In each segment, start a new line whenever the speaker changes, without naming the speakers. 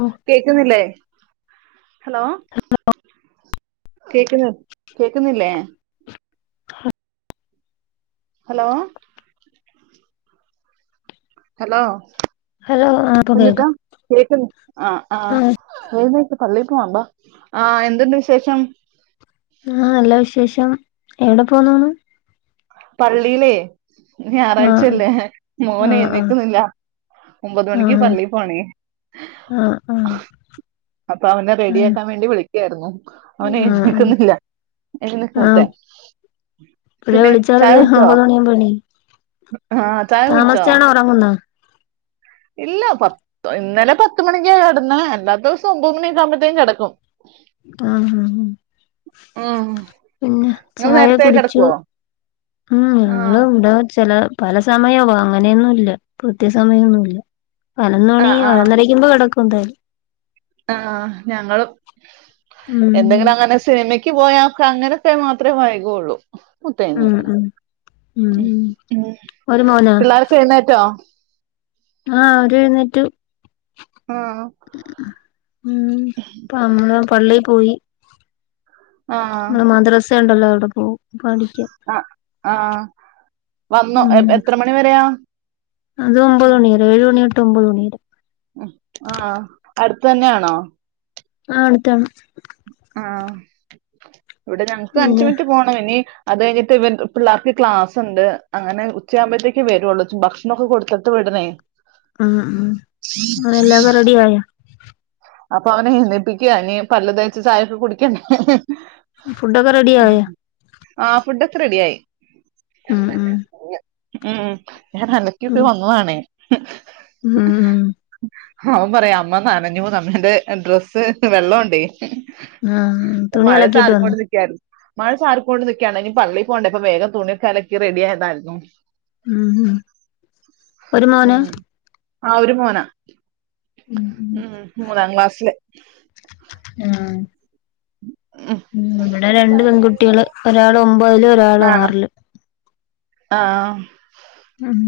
ഓ
കേക്കുന്നില്ലേ ഹലോ കേക്കുന്ന കേക്കുന്നില്ലേ ഹലോ ഹലോ
ഹലോ ആ ഇപ്പൊ
കുഞ്ഞുട്ട
കേക്കാം
കേക്ക ആഹ
ആ
ആഹ് പള്ളിപ്പോ മ്പാ ആ് എന്തുണ്ട് വിശേഷം
ആഹ് നല്ല വിശേഷം എവിടെ പോന്നാണ്
പള്ളിലേ
ആ
ഞായറാഴ്ചല്ലേ മോന
ആ ആ
എഴുന്നേക്കുന്നില്ല ഒമ്പത്
ആ ആ
മണിക്ക് പള്ളി പോണേ
ആ
അപ്പൊ അവനെ
ആ
റെഡി ആക്കാൻ വേണ്ടി വിളി ക്യാ റൂന്നു അവന
ആ ആ
എഴനക്കുന്നില്ല എഴുന്നേക്ക്
ആ
മുത്തേ
[unintelligible]
പിന്നെ
വിളിച്ചാലല്ലേ ഒമ്പത്ണി മണി ആവുമ്പോ ഏണി
ഉ
തമസിച്ചാണോ ഉറങ്ങുന്നെ
ഇല്ല പത്ത് ഇന്നലെ പത്തുമണിക്ക കടന്ന അല്ലാത്ത സഭൂ മണിക്കാുമ്പോഴത്തേും കിടക്കും
ആ
ഉം
പിന്നെ
നിങ്ങൾ
ചായ
നേരത്തെ
കുടിച്ചു
കിടക്കുവോ
ഉം ഞങ്ങ
ആഹ്
ഇവിടെ ചെല പല സമയവും അങ്ങനെയൊന്നും ഇല്ല കൃത്യസമയമൊന്നുമല്ല പതിനൊന്നുമണി
ആഹ്
പതിനൊന്നരക്ക് മുൻപ് കിടക്കും കുന്തൽ
ആ ഞങ്ങളും
ഉം
എന്തെങ്കിലും അങ്ങനെ സിനിമയ് പോയാ അങ്ങനെയൊക്കെ മാത്രമേ വൈകയുള്ളൂ
ഉം ഉം ഉം ഉം
[unintelligible]
ഒരു മോനാ
പിള്ളാരൊക്കെ എഴുന്നേറ്റോ
ആ അവര് എഴുന്നേറ്റു
ആഹ്
ഉം [unintelligible] മ്മള് പള്ളി പോയി
ആ
ണ്ടല്ലോ അവിടെ പോവും പഠിക്കാൻ
ആ
ഉം അത് ഒമ്പത് മണി വരെ ഏഴു മണി ട്ടേ ഒമ്പത് മണിവരെ
ആ അടുത്ത തന്നെയാണോ
ആ അടുത്താണ്
ആ ഇവിടെ ഞങ്ങൾക്ക് അഞ്ച്
പിന്നെ
മിനിറ്റ് പോകണം ഇനി അത് കഴിഞ്ഞിട്ട് ഇവ പിള്ളേർക്ക് ക്ലാസ് ഉണ്ട് അങ്ങനെ ഉച്ചയാകുമ്പോഴത്തേക്ക് വരുള്ളൂ ഭക്ഷണം ഒക്കെ കൊടുത്തിട്ട് വിടണേ
ഉം ഉം അങ്ങനെ എല്ലാവരും റെഡിയായ
അപ്പൊ അവനെ എഴുന്നേപ്പിക്കുയാ ഇനി പല്ല തേച്ച് ചായൊക്കെ കുടിക്കണ്ടേ
ഫുഡൊക്കെ റെഡിയായ
ആ ഫുഡ ഒക്കെ റെഡിയായി
ഉം ഉം
ഉം ഞാൻ അലക്കിയൊക്കെ
ഉം
വന്നതാണേ
ഉം
അവൻ പറയാ അമ്മ നനഞ്ഞു ന്ന് എന്റെ ഡ്രസ്സ് വെള്ളം ഒണ്ടേ
ആഹ് തുണി അലക്കിട്ട് വന്നു
നിക്കായിരുന്നു മഴ ചാറി കൊണ്ടനിക്കുകയാണ് ഇനി പള്ളി പോകണ്ടേ അപ്പ വേഗം തുണിയൊക്കെ അലക്കി റെഡിയായതായിരുന്നു
ഉം ഉം ഒരു മോനാ
ഉം ആ ഒരു മോനാ
ഉം ഉം
മൂന്നാം ക്ലാസില്
ആ ഉം ഇവടെ രണ്ട് പെൺകുട്ടികള് ഒരാൾ ഒമ്പ ഒമ്പതില് ഒരാള് ആറില്
ആ
ഉം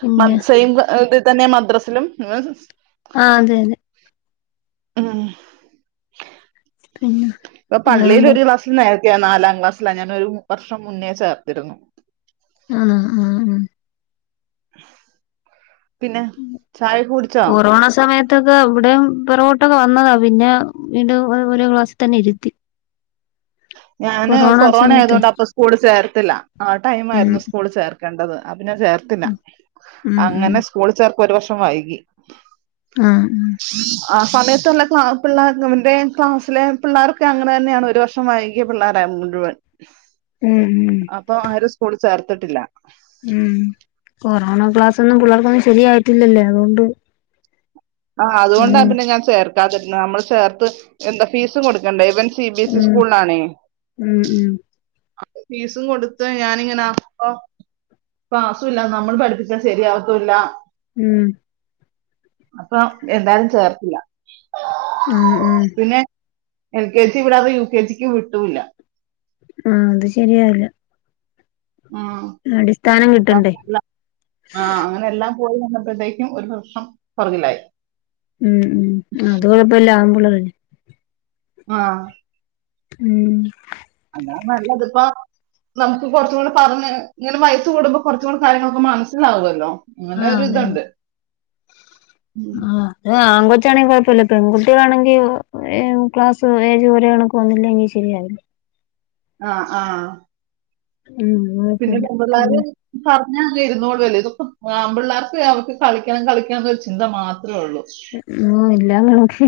പിന്നെ
[unintelligible] തന്നെ മദ്രാസിലും [unintelligible]
ആ അതെ അതെ
ഉം
പിന്നെ
ഇപ്പൊ പള്ളിൽ
വേറെന്താ
ഒരു ക്ലാസ് നേ ത്തയാ നാലാം ക്ലാസ്സിലാ ഞാന്ഒരു വർഷം മുന്നേ ചേർത്തിരുന്നു
ആ ആആ
പിന്നെ ചായ ക്കെ കുടിച്ചോ
ത്തൊക്കെ ഇവിടെ പൊറകോട്ടൊക്കെ വന്നതാ പിന്നെ വീണ്ടും ഒരുക്ലാസ്സിൽ തന്നെ ഇരുത്തി
ഞാന് കൊറോണ ആയതൊണ്ട് അപ്പ സ്കൂൾ ചേർത്തില്ല ആ ടൈം
ഉം
ആയിരുന്നു സ്കൂൾ ചേർ കണ്ടത് പിന്നെ ചേർത്തില്ല
ഉം ഉം
അങ്ങനെ സ്കൂൾ ചേർ ഒരു വർഷം വൈകി
ആ
ആ സമയത്തുള്ള ക്ല പിള്ളാ അവന്റെ ക്ലാസ്സിലെ പിള്ളോരൊക്കെ അങ്ങനെ തന്നെയാണ് ഒരു വർഷം വൈകിയ പിള്ളേരായിരുന്നു മുഴുവൻ
ഉം
അപ്പൊ ആരും സ്കൂളിൽ ചേർ ത്തിട്ടില്ല
ഉം കൊറോണ ക്ലാസ്സ് ന്നും പിള്ളേർക്കൊന്നും ശരിയായിട്ടില്ലല്ലേ അതുകൊണ്ട്
ആ അതു കൊണ്ടാ
ഉം
പിന്നെ ഞാൻ ചേർ ക്കാതിരുന്നത് നമ്മള് ചേർത്ത് എന്താ ഫീസും കൊടുക്കേണ്ടേ ഇവൻ സി ബി സി
ഉം
സ്കൂൾല് ആണേ
ഉം ഉം
അപ്പം ഫീസും കൊടുത്ത് ഞാനിങ്ങനെ അകുമ്പോ ക്ലാസുല്ല നമ്മൾ പഠിപ്പിച്ചാ ശരിയാവത്തുല്ല
ഉം
അപ്പൊ എന്താലും ചേർത്തില്ല
ഉം ഉം
എ ൽ കെ ജി വിടാതെ യുകെ ജിക്ക് വിട്ടുല്ല
ആ അത് ശരിയാവില്ല
ആ
അടിസ്ഥാനം കിട്ടണ്ടേ
ആ അങ്ങനെ എല്ലാം പോയി വന്നപ്പോഴത്തേക്കും ഒരു വർഷം പുറകിലായി
ഉം ഉം അത് കുഴപ്പമില്ല ആമ്പുള്ളൊ ഉം
ആഹ്
ഉം
നല്ലതിപ്പ നമുക്ക് കുറച്ചും കൂടി പറഞ്ഞ് ഇങ്ങനെ വയസ് കൂടുമ്പോ കുറച്ചും കൂടെ കാര്യങ്ങളൊക്കെ മനസ്സിലാവുവല്ലോ അങ്ങനെ ഒരു ഇതുണ്ട് ഉം.
ആ അതെ ആ ആൺകൊച്ച് ആണെങ്കിൽ കൊഴപ്പമില്ല പെൺകുട്ടിയാണെങ്കി ക്ലാസും ഏജും ഒരേ കണക്ക് വന്നില്ലങ്കിൽ ശരിയാവേല
ആഹ് ആഹ്
ഉം
പിന്നെ
കുഴപ്പമില്ല
പെമ്പിള്ളാര് പാ ഇരുന്നോടുല്ലേ ഇതൊക്ക ആമ്പിള്ളേർക്ക് അവർക്ക് കളിക്കണം കളിക്കണം ഒരു ചിന്ത മാത്രം
ഓ ഇല്ലങ്ങളോക്കി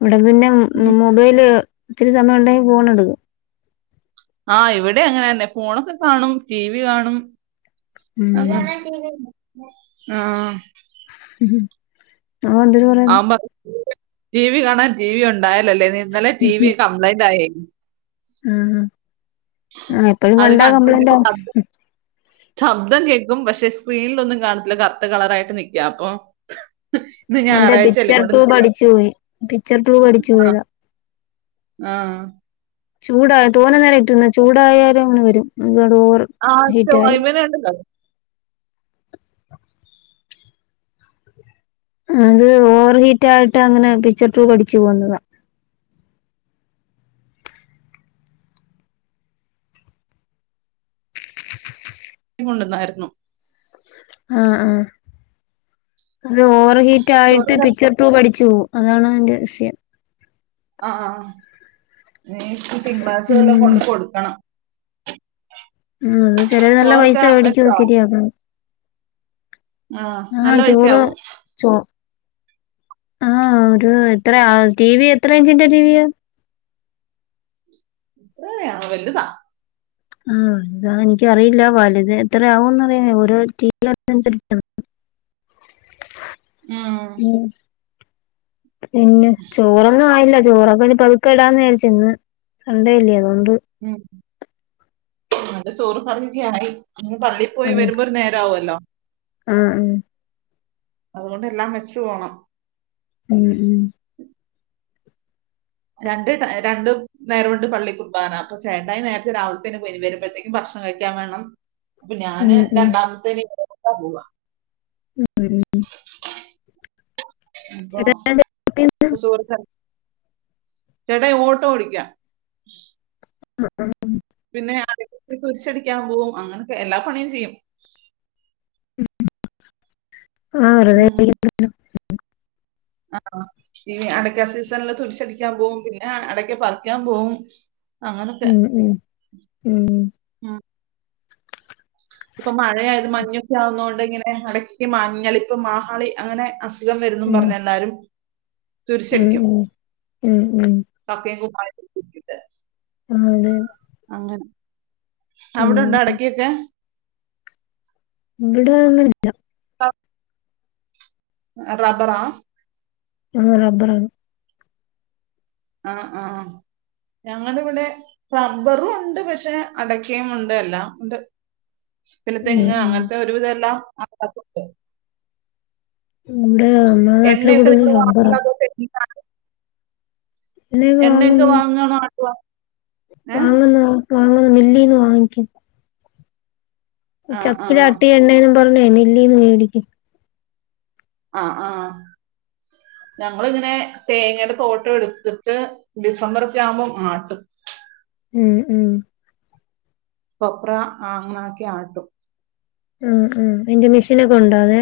ഇവിടെ പിന്നെ
ഉം.
മൊബൈല് ഒത്തിരി സമയം ഉണ്ടെങ്കിൽ ഫോൺ എടുക്കും
ആഹ് ഇവിടെം അങ്ങനെ തന്നെ ഫോണൊക്കെ കാണും ടി വി കാണും
ഉം
ആഹ് ആഹ്
അവന്തര് പറയണ്
ആവുമ്പോ ടി വി കാണാൻ ടി വി ഉണ്ടായ ല്ലേ ഇന്നലെ ടി വി കംപ്ലയിന്റ് ആയേ ഉം
ആഹ് ആഹ് ഇപ്പഴും
അത്
കണ്ടാ
കണ്ടോണ്ടിരിക്കും
കംപ്ലൈന്റാവും
ശബ്- ശബ്ദം കേൾക്കും പക്ഷെ സ്ക്രീനിലൊന്നും കാണത്തില്ല കറുത്ത കളറായിട്ട് നിക്കാ അപ്പൊ ഇന്ന്
അതിന്റെ
ഞായറാഴ്ച അല്ലേ
പിക്ചർ
കൊണ്ട്
ട്യൂബ് അടിച്ചു പോയി പിക്ചർ ട്യൂബ് അടിച്ചു പോയതാ
ആഹ്
ചൂടാ തോനെ നേരം ഇട്ടിരുന്നാ? ചൂടായാലും അങ്ങനെ വരും ഒരുപാട് ഓവർ
ആഹ്
ഹീറ്റായി
ചോയ്മല് ഉണ്ടല്ലോ
അത് ഓവർ ഹീറ്റ് ആയിട്ട് അങ്ങനെ പിക്ചർ ട്യൂബ് അടിച്ചു പോകുന്നതാ
കൊണ്ട്ന്നാരുന്നു
ആഹ് ആഹ് അത് ഓവർ ഹീറ്റ്
ചോറ്
ആയിട്ട്
കറി-
പിക്ചർ ട്യൂബ് അടിച്ചു പോവും അതാണ് അതിന്റെ വിഷയം
ആഹ് ആഹ് ഇനി തിങ്കളാഴ്ച വെല്ലാം കൊണ്ട് കൊടുക്കണം
ആഹ് ചെലത് നല്ല പൈസ
ചോറൊക്കെ
മേടിക്കോ ശരിയാ
ആഹ് നല്ല
ചോറ്
പൈസയാാവു
ചോ ആഹ് ഒരു എത്ര ടിവി എത്ര ഇഞ്ചിന്റെ ടിവിയ
ഇത്രയാണോ വലുതാ
ആഹ് അത് എനിക്കറിയില്ല വലുത് എത്ര ആവുമെന്ന് അറിയുന്നേ ഓരോ ടീവി അനുനുസരിച്ചാണ്
[unintelligible]
പിന്നെ ചോറൊന്നും ആയില്ല ചോറൊക്കെ പതുക്കെടാന്ന് വിചരിച്ചുെന്ന് സണ്ടേയില്ലേ അതോണ്ട്
ഉം ന്റെ ചോറും കറിയൊക്കായി പള്ളി പോയി വരുമ്പോ ഒരു നേരം ആവല്ലോ
ഉം
അതുകൊണ്ട് എല്ലാം വെച്ച് പോണം
ഉം ഉം
രണ്ട് രണ്ട് നേരമുണ്ട് പള്ളി കുർബാന ചേട്ടായി നേരത്തെ രാവിലത്തെ പോയി വരുമ്പോഴത്തേക്കും ഭക്ഷണം കഴിക്കാൻ വേണം അപ്പൊ ഞാൻ
ഉം ഉം ഉം ഉം
രണ്ടാമത്തേന് എപ്പോഴാ പോവാ
[inaudible]
അപ്പൊ ചോറ് കറി ചേട്ടായി ഓട്ടോ ഓടിക്കാ
ആഹ് ആഹ്
പിന്നെ അടുത്ത് തുരിശടിക്കാൻ പോവും അങ്ങനൊത്തെ എല്ലാ പണിയും ചെയ്യും
ആ
ഉം.
വറുതരിക്ക [inaudible]
ആ ഈ അടക്ക സീസണില് തുരിച്ച്ടിക്കാൻ പോകവും പിന്നെ അടക്ക പറിക്കാൻ പോവും അങ്ങനൊക്കെ
ഉം ഉം
ഉം. ഇപ്പൊ മഴയായത് മഞ്ഞൊക്കെ ആവുമ്പോ ഇങ്ങനെടക്കി മഞ്ഞളിപ്പ മാഹാളി അങ്ങനെ ഉറക്കംവരുന്നു പറഞ്ഞ എന്നാലും
ഉം ഉം ഉം ഉം
കക്കയും കുമായം ഒക്കെ ഇട്ട്ട്ട്
ആഹ് അതെ ഉം
അവിടെണ്ടോ അടക്കൊക്കെ?
ഇവിടെ അങ്ങനുല്ല
റബറാ
ആഹ റബറാണ്
ആഹ് ആഹ് ഞങ്ങൾ ഇവിടെ റബ്ബറും ഉണ്ട് പക്ഷെ അടക്കയും ഉണ്ട് എല്ലാം പിന്നെ
ഉം
തെങ്ങ്
ഉം
അങ്ങനത്തെ ഒരുവിധം എല്ലാം ആ മക്കക്കുണ്ട് [unintelligible]
ഉം ഇവുടെ നമ്മടെ നാട്ടിൽ കൂടുതൽ റബറാ
അെ
എണ്ണ വാങ്ങുന്നു
ആട്ടുവാ ഏ
വാങ്ങുന്നത് വാങ്ങുന്ന മില്ലിന്ന് വാങ്ങിക്ക
ആ ആ
ചക്കില അട്ടി എണ്ണേും പറഞ്ഞ മില്ലീന്ന് മേടിക്കും
ആഹ ആഹ ഞങ്ങിങ്ങനെ തേങ്ങയുടെ തോട്ടം എടുത്തിട്ട് ഡിസംബർ ഒക്കെ ആവുമ്പോ ആട്ടും
ഉം ഉം
കൊപ്ര ആ അങ്ങണാക്കി ആട്ടു
ഉ ഉ എന്റെ മെഷീനൊക്കെ ഉണ്ടോ അതെ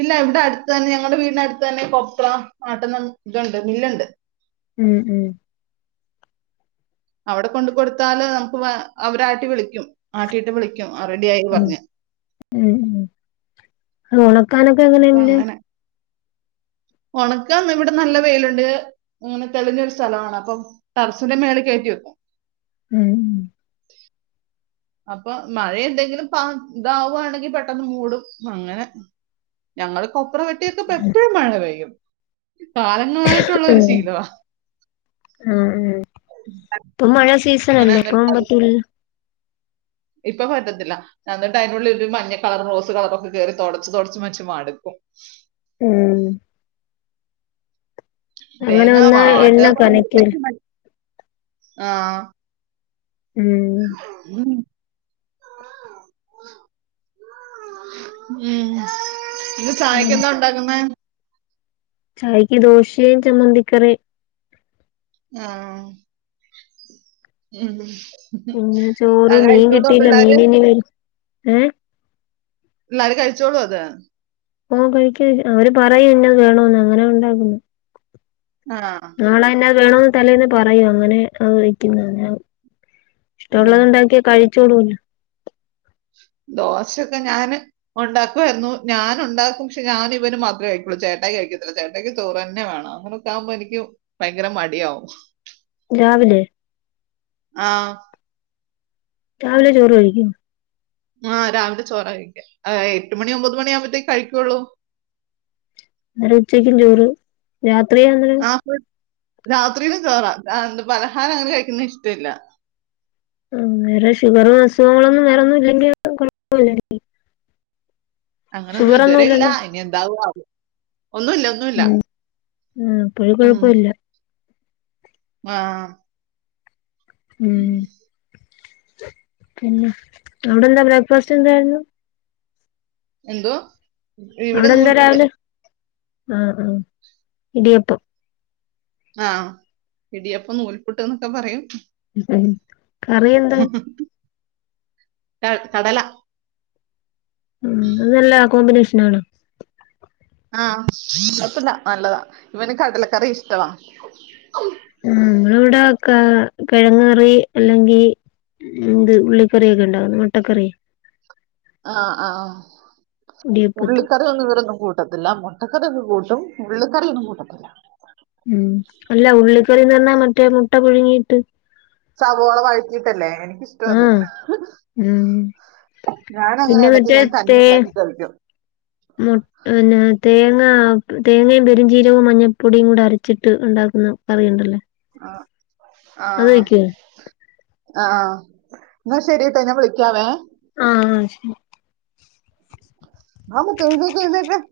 ഇല്ല ഇവിടെ അടുത്ത് തന്നെ ഞങ്ങളടെ വീടിന്റെ അടുത്ത് തന്നെ കൊപ്ര ആട്ടു ന്ന ഇതുണ്ട് മില്ലുണ്ട്
ഉം ഉം
അവിടെ കൊണ്ട് കൊടുത്താല് നമുക്ക് അവരാട്ടി വിളിക്കും ആട്ടിയിട്ട് വിളിക്കും റെഡിയായി
ഉ
പറഞ്ഞു
ഉ ഉ ഉണക്കാനൊക്കെ എങ്ങനെന്നെ
ഉണക്ക ഇവിടെ നല്ല വെയിലുണ്ട് അങ്ങനെ തെളിഞ്ഞൊരു സ്ഥലമാണ് അപ്പൊ ടാറസിന്റെ മേള് കയറ്റി വെക്കും
ഉം ഉ
അപ്പൊ മഴ എന്തെങ്കിലും പ ഇതാവുവാണെങ്കിൽ പെട്ടെന്ന് മൂടും അങ്ങനെ ഞങ്ങള് കൊപ്പറവട്ടിയൊക്കെ ഇപ്പ എപ്പോഴും മഴ പെയ്യും ഉ
ഉ ആ ആ ഇപ്പൊ മഴ
ഇങ്ങനെ
സീസണല്ലോ
എന്നിട്ട് അത്
ഇപ്പവുമ്പത്തല്ല
ഇപ്പൊ പറ്റത്തില്ല എന്ന എന്നിട്ട് അതിനുള്ള ഒരു മഞ്ഞ കളർ റോസ് കളറൊക്കെ കയറി തുടച്ച് തുടച്ച് മച്ച് മടക്കും
ആഹ
തേങ്ങ
വന്നാ
വാട്ട
എണ്ണ കലക്കില്ല
ആഹ [unintelligible]
ഉം
ഉം ഉം ഇന്ന്
ഉം
ചായക്ക് എന്താ ഉണ്ടാക്കുന്ന
ചായക്ക് ദോശയും ചമ്മന്തിക്കറിം
ആഹ ഉ
പിന്നെ ചോറ് മീൻ കിട്ടില്ല മീൻ
പിള്ളേര്
ഇനി വര ഏ
പിള്ളേര കഴിച്ചോളൂ അതെ
ഓ കഴിക്ക അവര് പറയും ഇന്നത് വേണന്ന് അങ്ങനെ ഉണ്ടാക്കുന്നു
ആ
നാളെ ഇന്നത് വേണോന്ന് തലേന്നെ പറയും അങ്ങനെ അങ്ങ് വെക്കുന്നതാ
ആ.
ഇഷ്ടമുള്ളത് ഉണ്ടാക്കിയ കഴി കഴിച്ചോളൂല്ലോ
ദോശൊക്കെ ഞാൻ ഉണ്ടാക്കുമായിരുന്നു ഞാൻ ഉണ്ടാക്കും പക്ഷെ ഞാനും ഇവന് മാത്രമേ കഴിക്കുള്ളൂ ചേട്ടാ കഴിക്കത്തില്ല ചേട്ടക്ക് ചോറ് തന്നെ വേണം അങ്ങനൊക്കെ ആകുമ്പോ എനിക്ക് ഭയങ്കര മടിയാവും
രാവിലെ
ആ
രാവിലെ ചോറ് കഴിക്കും
ആഹ് രാവിലെ ചോറാ കഴിക്കാ എട്ട് മണി ഒമ്പത് മണി ആവുമ്പോത്തേക്ക് കഴിക്കുള്ളൂ
അന്നേരം ഉച്ചക്കും ചോറ് രാ
ആപ്പിൾ രാത്രിയിലും ചോറാ ആ എന്ത് പലഹാരം അങ്ങനെ കഴിക്കുന്ന ഇഷ്ടമില്ല
ആ വേറെ ഷുഗറും അസുഖങ്ങളൊന്നും വേറെ ഒന്നും ഇല്ലെങ്കിൽ കൊഴപ്പില്ല
അങ്ങനെയൊന്നും ഇതുവരെ ഇല്ല ഇനി എന്താവും ആവോ ഒന്നുമില്ല ഒന്നുമില്ല
ഉം ആഹ് അപ്പഴ്
ഉം
കൊഴപ്പമില്ല
ആഹ് [inaudible]
എവിടെ എന്താ ബ്രേക്ക്ഫാസ്റ്റ് എന്തായിരുന്നു?
എന്തുവാ ഇവിടെ
അവിടെ എന്താ
നൂൽപുട്ട്
രാവിലെ ആഹ് ആ ഇടിയപ്പം
ആഹ് ഇടിയപ്പം നൂൽ പുട്ട് എന്നൊക്കെ പറയും.
ഉം. കറി എന്താ?
ക കടല
ഉം അത് നല്ല കോമ്പിനേഷൻ. ഷനാണ്.
ആഹ് കുഴപ്പില്ല നല്ലതാ ഇവന് കടലക്കറി ഇഷ്ടവാ.
ആഹ് നമ്മള് ഇവിടെ കിഴങ്ങ് കറി അല്ലെങ്കി ഇത് ഉള്ളിക്കറി ഒക്കെ ഉണ്ടാക്കുന്നെ മുട്ടക്കറിയെ.
ആഹ് ആഹ്.
ഇടിയപ്പത്തി
ഉള്ളിക്കറി ഒന്നും ഇവരൊന്നും കൂ കൂട്ടത്തില്ല മുട്ടക്കറി കൂട്ടും ഉള്ളി കറീ ഒന്നും കൂട്ടത്തില്ല.
ഉം അല്ല ഉള്ളി കറിന്ന് പറഞ്ഞ മറ്റേ മുട്ട പുഴുങ്ങിയിട്ട്.
സവോള വഴറ്റിട്ടല്ലേ എനിക്കിഷ്ടം അത്
ആഹ് ഉം
ഞാൻ അങ്ങനെ
പിന്നെ
ഇടക്ക്
മറ്റേ
ഞാൻ തന്നെ
തേ
ഉണ്ടാക്കി കഴിക്കും.
മു പിന്നെ തേ തേങ്ങയും പെരും ചീരവും മഞ്ഞൾപ്പൊടിയും കൂടി അരച്ചിട്ട് ഉണ്ടാക്കുന്ന കറിയുണ്ടല്ലോ.
ആഹ്
അത്
ആഹ്.
വെക്കുവോ
ആഹ് എന്നാ ശരി ട്ട ഞാൻ വിളിക്കാവേ
ആ ശരി
ആ [unintelligible]